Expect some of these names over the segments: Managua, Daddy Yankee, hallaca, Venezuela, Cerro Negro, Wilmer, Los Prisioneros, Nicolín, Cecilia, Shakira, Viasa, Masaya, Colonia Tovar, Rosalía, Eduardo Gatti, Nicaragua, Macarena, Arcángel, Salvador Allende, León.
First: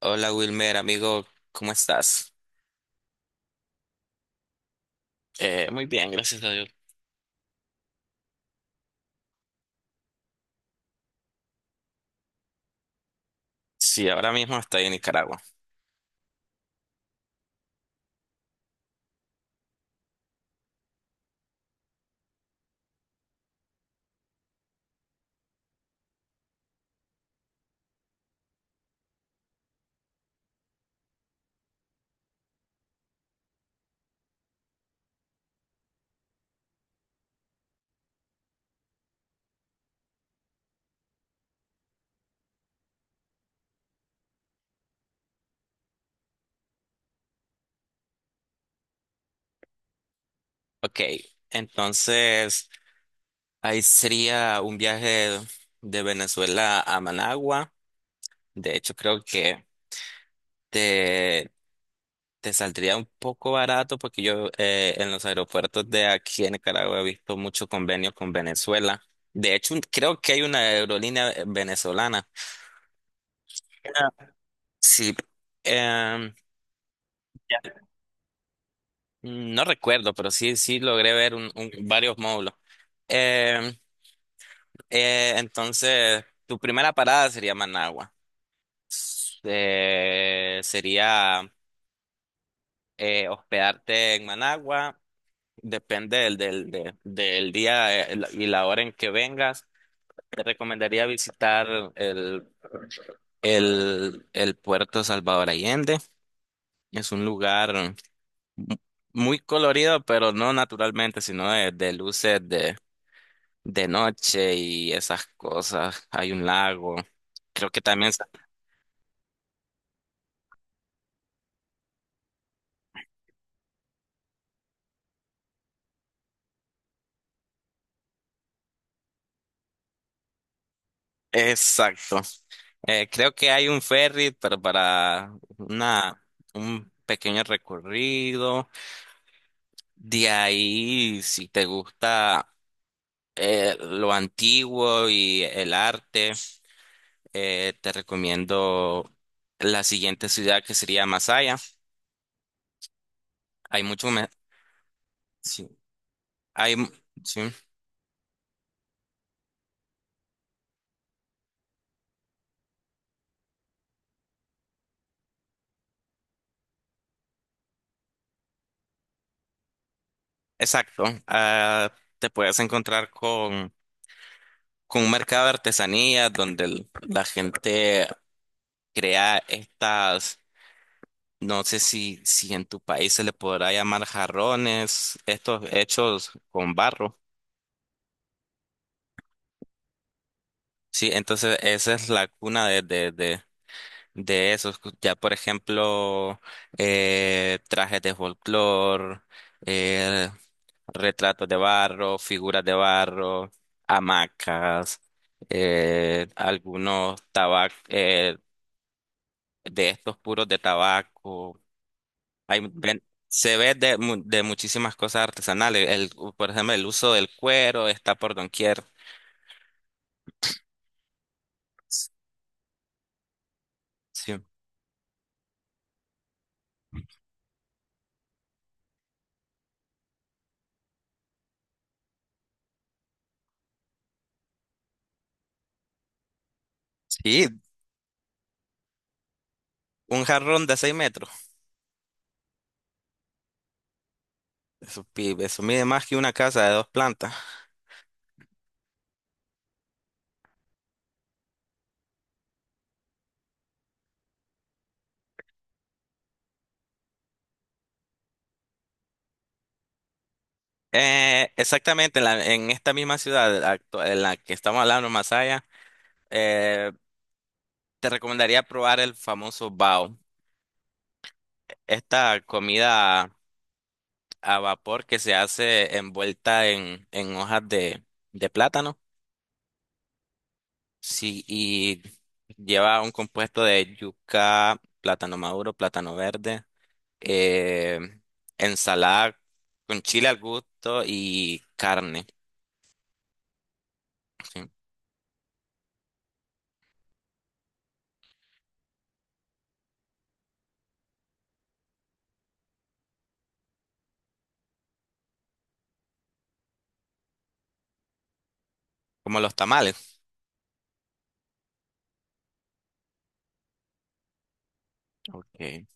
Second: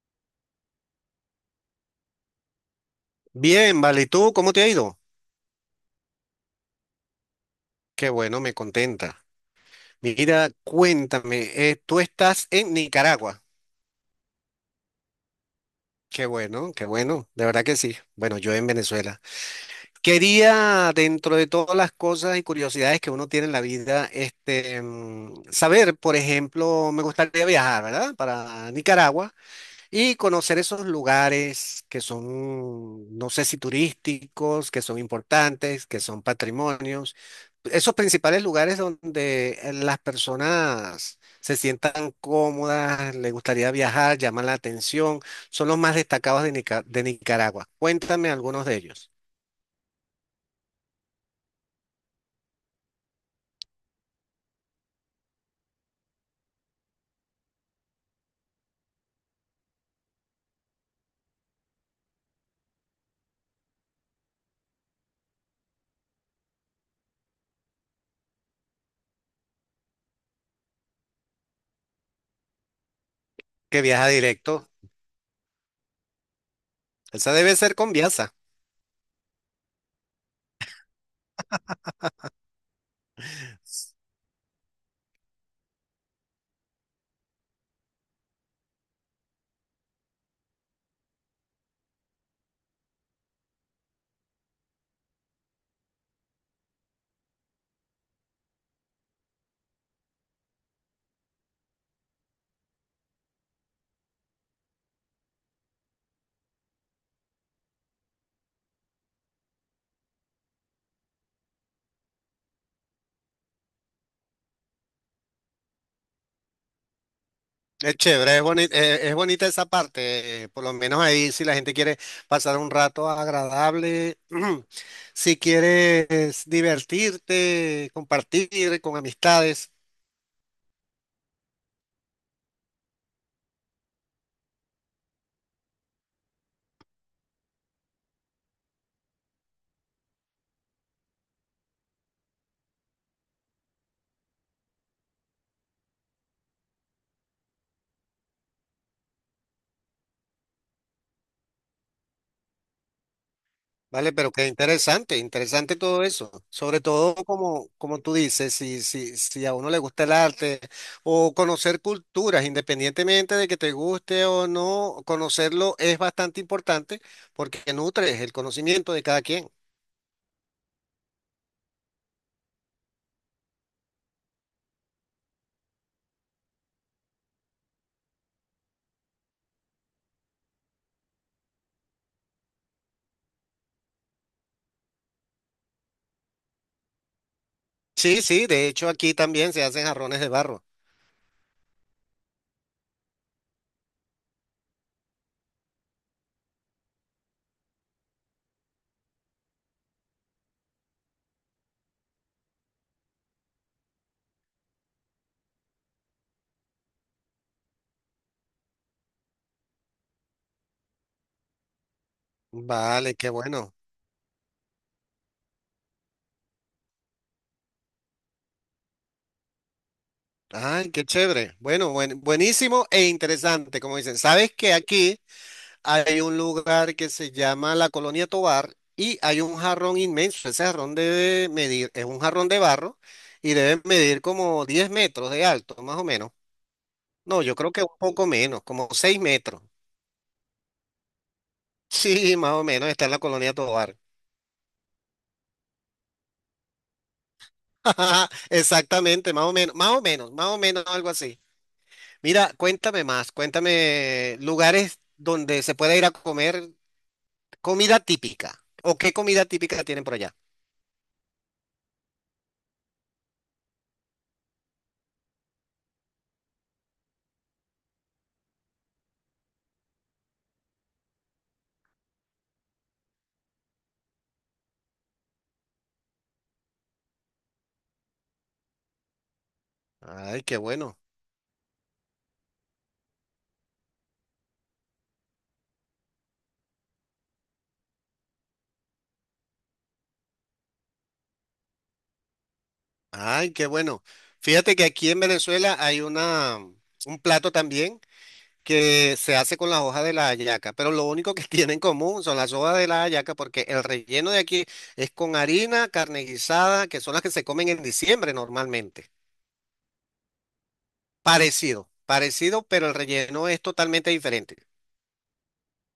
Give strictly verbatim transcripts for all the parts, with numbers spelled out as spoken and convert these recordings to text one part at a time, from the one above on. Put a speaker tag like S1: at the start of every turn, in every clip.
S1: Hola Wilmer, amigo, ¿cómo estás?
S2: Bien, vale. ¿Y tú cómo te ha ido?
S1: Eh, muy bien, gracias a Dios.
S2: Qué bueno, me contenta. Mira, cuéntame, eh, tú estás en Nicaragua.
S1: Sí, ahora mismo estoy en Nicaragua.
S2: Qué bueno, qué bueno, de verdad que sí. Bueno, yo en Venezuela. Quería, dentro de todas las cosas y curiosidades que uno tiene en la vida, este, mm, saber, por ejemplo, me gustaría viajar, ¿verdad? Para Nicaragua. Y conocer esos lugares que son, no sé si turísticos, que son importantes, que son patrimonios, esos principales lugares donde eh, las personas se sientan cómodas, les gustaría viajar, llaman la atención, son los más destacados de, Nica- de Nicaragua. Cuéntame algunos de ellos.
S1: Ok, entonces ahí sería un viaje de Venezuela a Managua. De hecho, creo que te, te saldría un poco barato porque yo eh, en los aeropuertos de aquí en Nicaragua he visto mucho convenio con Venezuela. De hecho, un- creo que hay una aerolínea eh, venezolana.
S2: Que viaja
S1: Ah.
S2: directo.
S1: Sí. em,
S2: Esa debe ser con Viasa.
S1: Mm, no recuerdo, pero sí, sí logré ver un, un- varios módulos. Em, eh, entonces, tu primera parada sería Managua. S- eh, sería eh, hospedarte en Managua, depende del, del, de- del día eh, la- y la hora en que vengas. Te recomendaría visitar el, el, el puerto Salvador Allende. Es un lugar mu- muy colorido, pero no naturalmente, sino de, de luces de noche y esas cosas. Hay un lago. Creo que
S2: Es
S1: también... sa-
S2: chévere, es bonita, es bonita esa parte, eh, por lo menos ahí si la gente quiere pasar un rato agradable, si quieres divertirte, compartir con amistades,
S1: Exacto. Eh, creo que hay un ferry, pero para una, un pequeño recorrido. De ahí, si te gusta eh, lo antiguo y el arte, eh, te recomiendo la siguiente ciudad, que sería Masaya. Hay mucho...
S2: ¿vale?
S1: me-
S2: Pero qué interesante,
S1: Sí,
S2: interesante todo eso,
S1: hay,
S2: sobre todo
S1: sí,
S2: como, como tú dices, si, si, si a uno le gusta el arte o conocer culturas, independientemente de que te guste o no, conocerlo es bastante importante porque nutres el conocimiento de cada quien.
S1: exacto. Ah, te puedes encontrar con... con un mercado de artesanías donde el- la gente crea estas, no sé si, si en tu país se le podrá llamar jarrones, estos hechos con barro.
S2: Sí, sí, de hecho aquí también se hacen jarrones de barro.
S1: Sí, entonces esa es la cuna de, de, de, de esos. Ya, por ejemplo, eh, trajes de folclore, eh, retratos de barro, figuras de barro, hamacas, eh, algunos tabacos, de estos puros de tabaco. Hay, ven-
S2: Vale, qué
S1: Se ve
S2: bueno.
S1: de, mu- de muchísimas cosas artesanales. El, por ejemplo, el uso del cuero está por doquier.
S2: Ay, qué chévere. Bueno, buen- buenísimo e interesante, como dicen.
S1: Sí.
S2: Sabes que aquí hay un lugar que se llama la Colonia Tovar y hay un jarrón inmenso. Ese jarrón debe medir, es un jarrón de barro y debe medir como diez metros de alto, más o menos. No,
S1: Sí,
S2: yo creo que un poco menos, como seis metros.
S1: un jarrón de seis metros.
S2: Sí, más o menos está en la Colonia Tovar.
S1: Eso, pi- eso mide más que una casa de dos plantas.
S2: Exactamente, más o menos, más o menos, más o menos algo así. Mira, cuéntame más, cuéntame lugares donde se pueda ir a comer comida típica. ¿O qué comida típica tienen por allá?
S1: Eh, exactamente, en, la- en esta misma ciudad, actu- en la que estamos hablando, Masaya, eh, te recomendaría probar el famoso bao. Esta comida a vapor que se hace envuelta en, en hojas de, de plátano.
S2: Ay, qué bueno,
S1: Sí, y lleva un compuesto de yuca, plátano maduro, plátano verde, eh, ensalada con chile al gusto y carne,
S2: ay, qué bueno.
S1: sí.
S2: Fíjate que aquí en Venezuela hay una, un plato también que se hace con las hojas de la hallaca, pero lo único que tiene en común son las hojas de la hallaca porque el relleno de aquí es con harina, carne guisada, que son las que se comen en diciembre normalmente.
S1: Como los tamales.
S2: Parecido, parecido, pero el relleno es totalmente diferente.
S1: Okay.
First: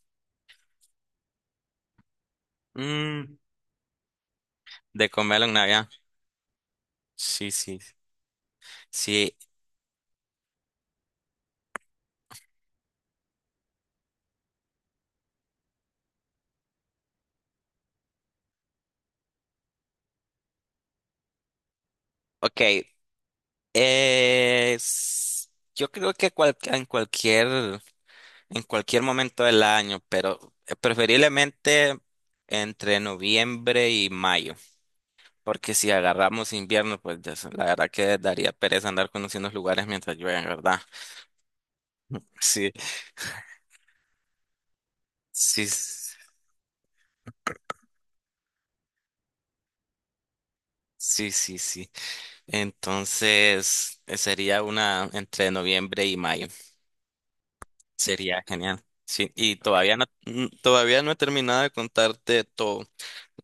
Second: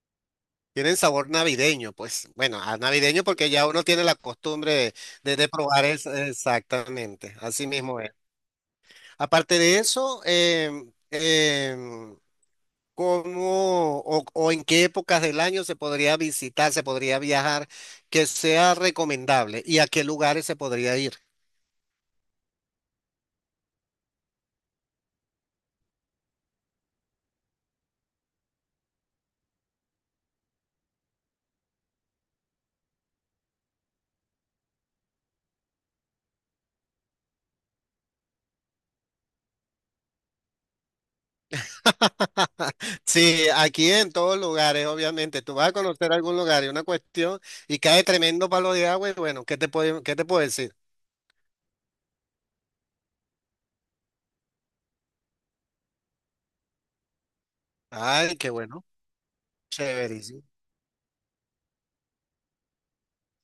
S2: Tienen sabor navideño, pues bueno, a navideño
S1: Mm,
S2: porque ya uno tiene la costumbre de,
S1: de
S2: de-
S1: comerlo
S2: de
S1: en
S2: probar
S1: Navidad.
S2: es- exactamente,
S1: Sí,
S2: así
S1: sí,
S2: mismo es.
S1: sí.
S2: Aparte de eso, em, em, ¿cómo o, o en qué épocas del año se podría visitar, se podría viajar, que sea recomendable y a qué lugares se podría ir?
S1: Ok. eh, s- yo creo que cual- en cualquier, en cualquier momento del año, pero eh, preferiblemente entre noviembre y mayo. Porque si agarramos invierno, pues ya sé, la verdad que daría pereza andar conociendo los lugares mientras llueve, ¿verdad? Sí,
S2: Sí, aquí en todos lugares, obviamente. Tú
S1: sí,
S2: vas a conocer
S1: s-
S2: algún lugar y una cuestión y cae tremendo palo de agua y bueno, ¿qué te puedo, qué te puedo decir?
S1: sí, sí, sí. Entonces, eh, sería una entre noviembre y mayo.
S2: Ay,
S1: Sería
S2: qué
S1: genial.
S2: bueno.
S1: Sí, y todavía no,
S2: Chéverísimo.
S1: mm, todavía no he terminado de contarte todo.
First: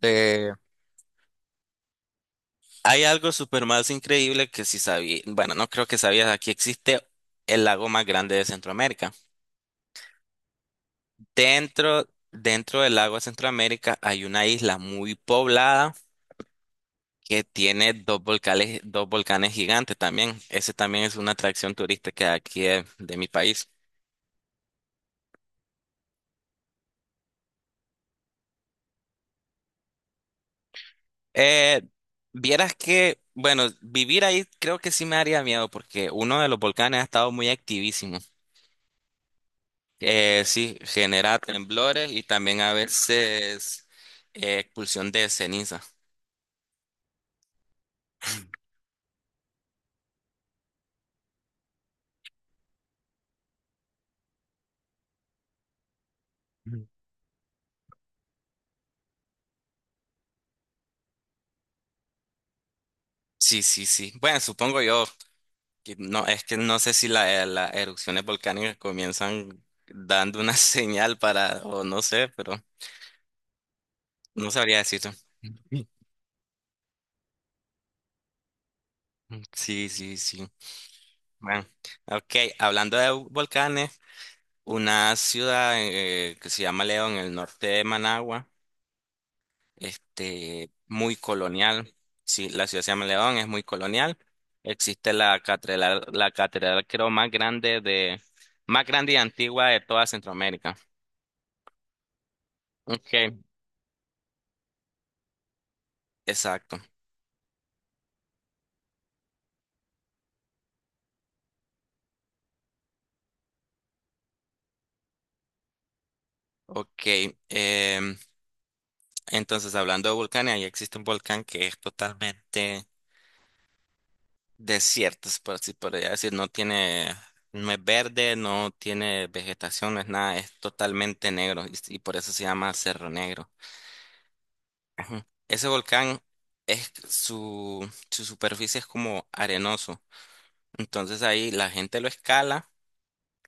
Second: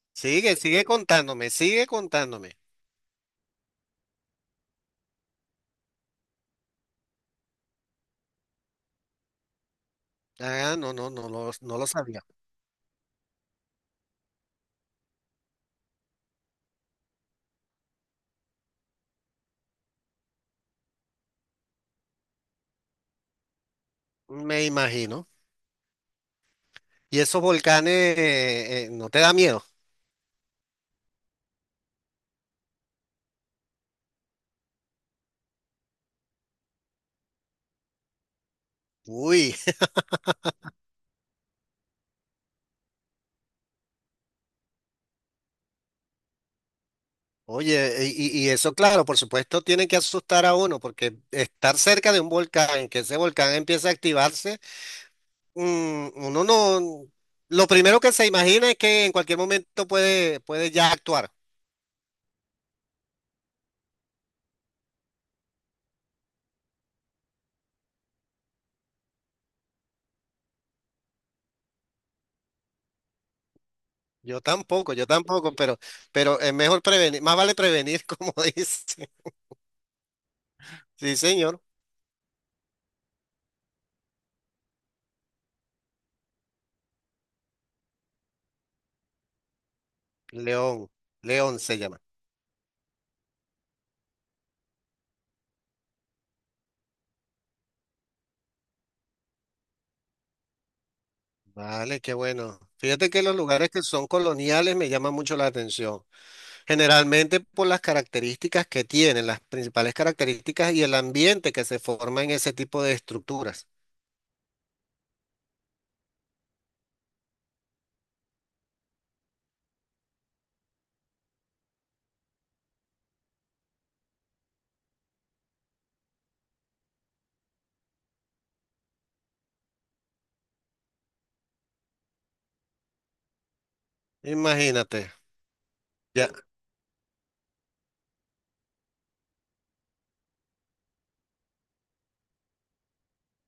S1: Eh,
S2: Sigue, sigue contándome, sigue contándome.
S1: Hay algo súper más increíble, que si sabía, bueno, no creo que sabías, aquí existe el lago más grande de Centroamérica.
S2: Ah, no, no, no lo, no lo
S1: Dentro,
S2: sabía.
S1: dentro del lago de Centroamérica hay una isla muy poblada que tiene dos volcanes, dos volcanes gigantes también. Ese también es una atracción turística aquí de, de mi país.
S2: Me imagino. ¿Y esos volcanes eh, eh, no te da miedo?
S1: Eh, Vieras que, bueno, vivir ahí creo que sí me haría miedo, porque uno de los volcanes ha estado muy activísimo.
S2: Uy,
S1: Eh, sí, genera temblores y también a veces eh, expulsión de ceniza.
S2: oye, y, y- y eso, claro, por supuesto, tiene que asustar a uno, porque estar cerca de un volcán, que ese volcán empiece a activarse, mm, uno no. Lo primero que se imagina es que en cualquier momento puede, puede ya actuar.
S1: Sí, sí, sí. Bueno, supongo yo, que no, es que no sé si la- las erupciones volcánicas comienzan dando una señal, para, o no sé, pero
S2: Yo
S1: no sabría
S2: tampoco, yo
S1: decirlo.
S2: tampoco, pero, pero es mejor prevenir, más vale prevenir, como dice.
S1: Sí, sí, sí.
S2: Sí, señor.
S1: Bueno, ok, hablando de volcanes, una ciudad eh, que se llama León, en el norte de Managua, este,
S2: León,
S1: muy
S2: León se
S1: colonial.
S2: llama.
S1: Sí, la ciudad se llama León, es muy colonial. Existe la catedral, la catedral creo más grande de, más grande y antigua de toda Centroamérica.
S2: Vale, qué bueno. Fíjate que
S1: Ok,
S2: los lugares que son coloniales me llaman mucho la atención,
S1: exacto.
S2: generalmente por las características que tienen, las principales características y el ambiente que se forma en ese tipo de estructuras.
S1: Ok, em, entonces, hablando de volcanes, ahí existe un volcán que es totalmente desierto, por así podría decir, no tiene, no es verde, no tiene vegetación, no es nada, es totalmente negro, y, y por eso se llama Cerro Negro.
S2: Imagínate,
S1: Ajá. Ese volcán
S2: ya,
S1: es su, su superficie es como arenoso, entonces ahí la gente lo escala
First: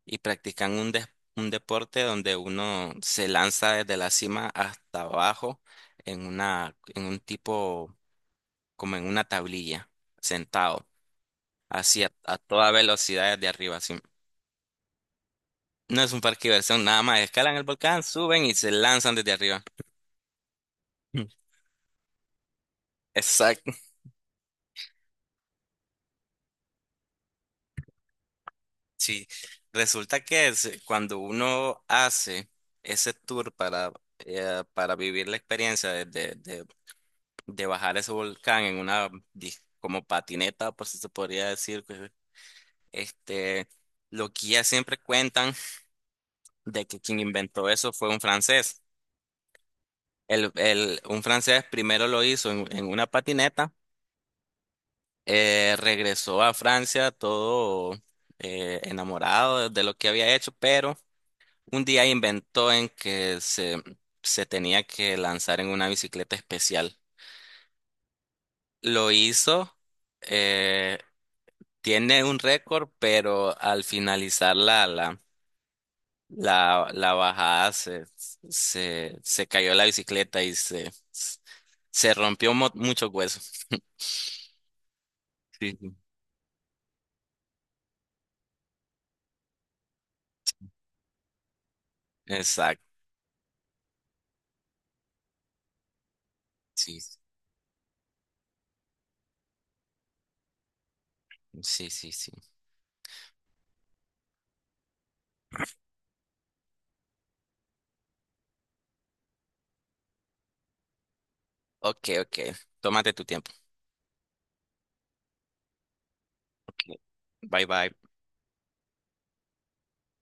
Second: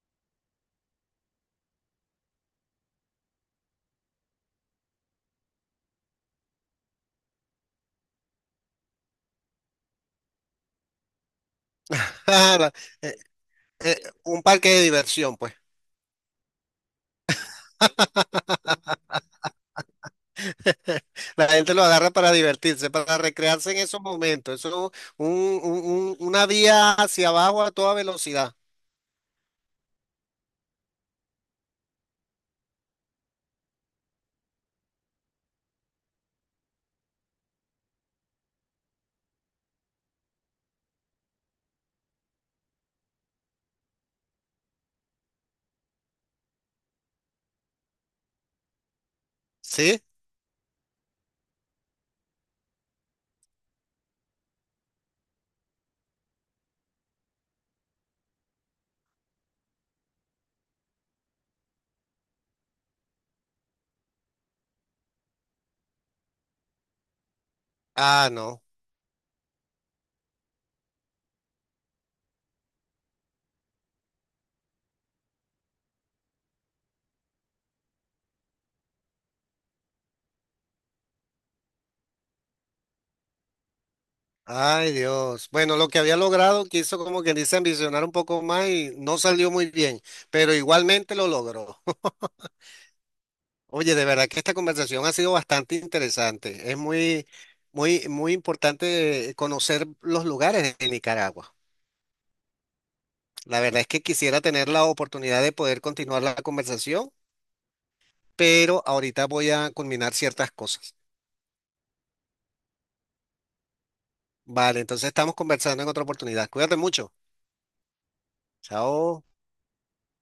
S1: y practican un, des- un deporte donde uno se lanza desde la cima hasta abajo en una, en un tipo, como en una tablilla, sentado, así a, a
S2: ah,
S1: toda
S2: la- eh,
S1: velocidad desde arriba, así.
S2: eh, un parque de diversión, pues.
S1: No es un parque de diversión, nada más escalan el volcán, suben y se lanzan desde arriba. Mm.
S2: La gente lo agarra para divertirse, para recrearse
S1: Exacto.
S2: en esos momentos. Eso es un- un- un- una vía hacia abajo a toda velocidad.
S1: Sí. Resulta que es- cuando uno hace ese tour para, eh, para vivir la experiencia de de bajar ese volcán en una dis- como patineta, por si se podría decir, que, este, lo que ya siempre cuentan de que quien inventó eso fue un francés.
S2: ¿Sí?
S1: El, el- un francés primero lo hizo en en una patineta, eh, regresó a Francia todo eh, enamorado de lo que había hecho, pero un día inventó en que se, se tenía que lanzar en una bicicleta especial.
S2: Ah, no.
S1: Lo hizo. eh, Tiene un récord, pero al finalizar la, la, la, la bajada se, se, se cayó la bicicleta y se, se rompió mo- muchos huesos.
S2: Ay, Dios.
S1: Sí,
S2: Bueno, lo
S1: sí.
S2: que había logrado quiso como quien dice ambicionar un poco más y no salió muy bien, pero igualmente lo logró.
S1: Exacto.
S2: Oye, de verdad que esta conversación ha sido bastante interesante. Es
S1: Sí,
S2: muy, muy, muy importante conocer los lugares de Nicaragua.
S1: sí, sí, sí.
S2: La verdad es que quisiera tener la oportunidad de poder continuar la conversación, pero ahorita voy a culminar ciertas cosas.
S1: Ok, ok. Tómate tu tiempo.
S2: Vale, entonces estamos conversando en otra oportunidad. Cuídate mucho.
S1: Bye, bye.
S2: Chao.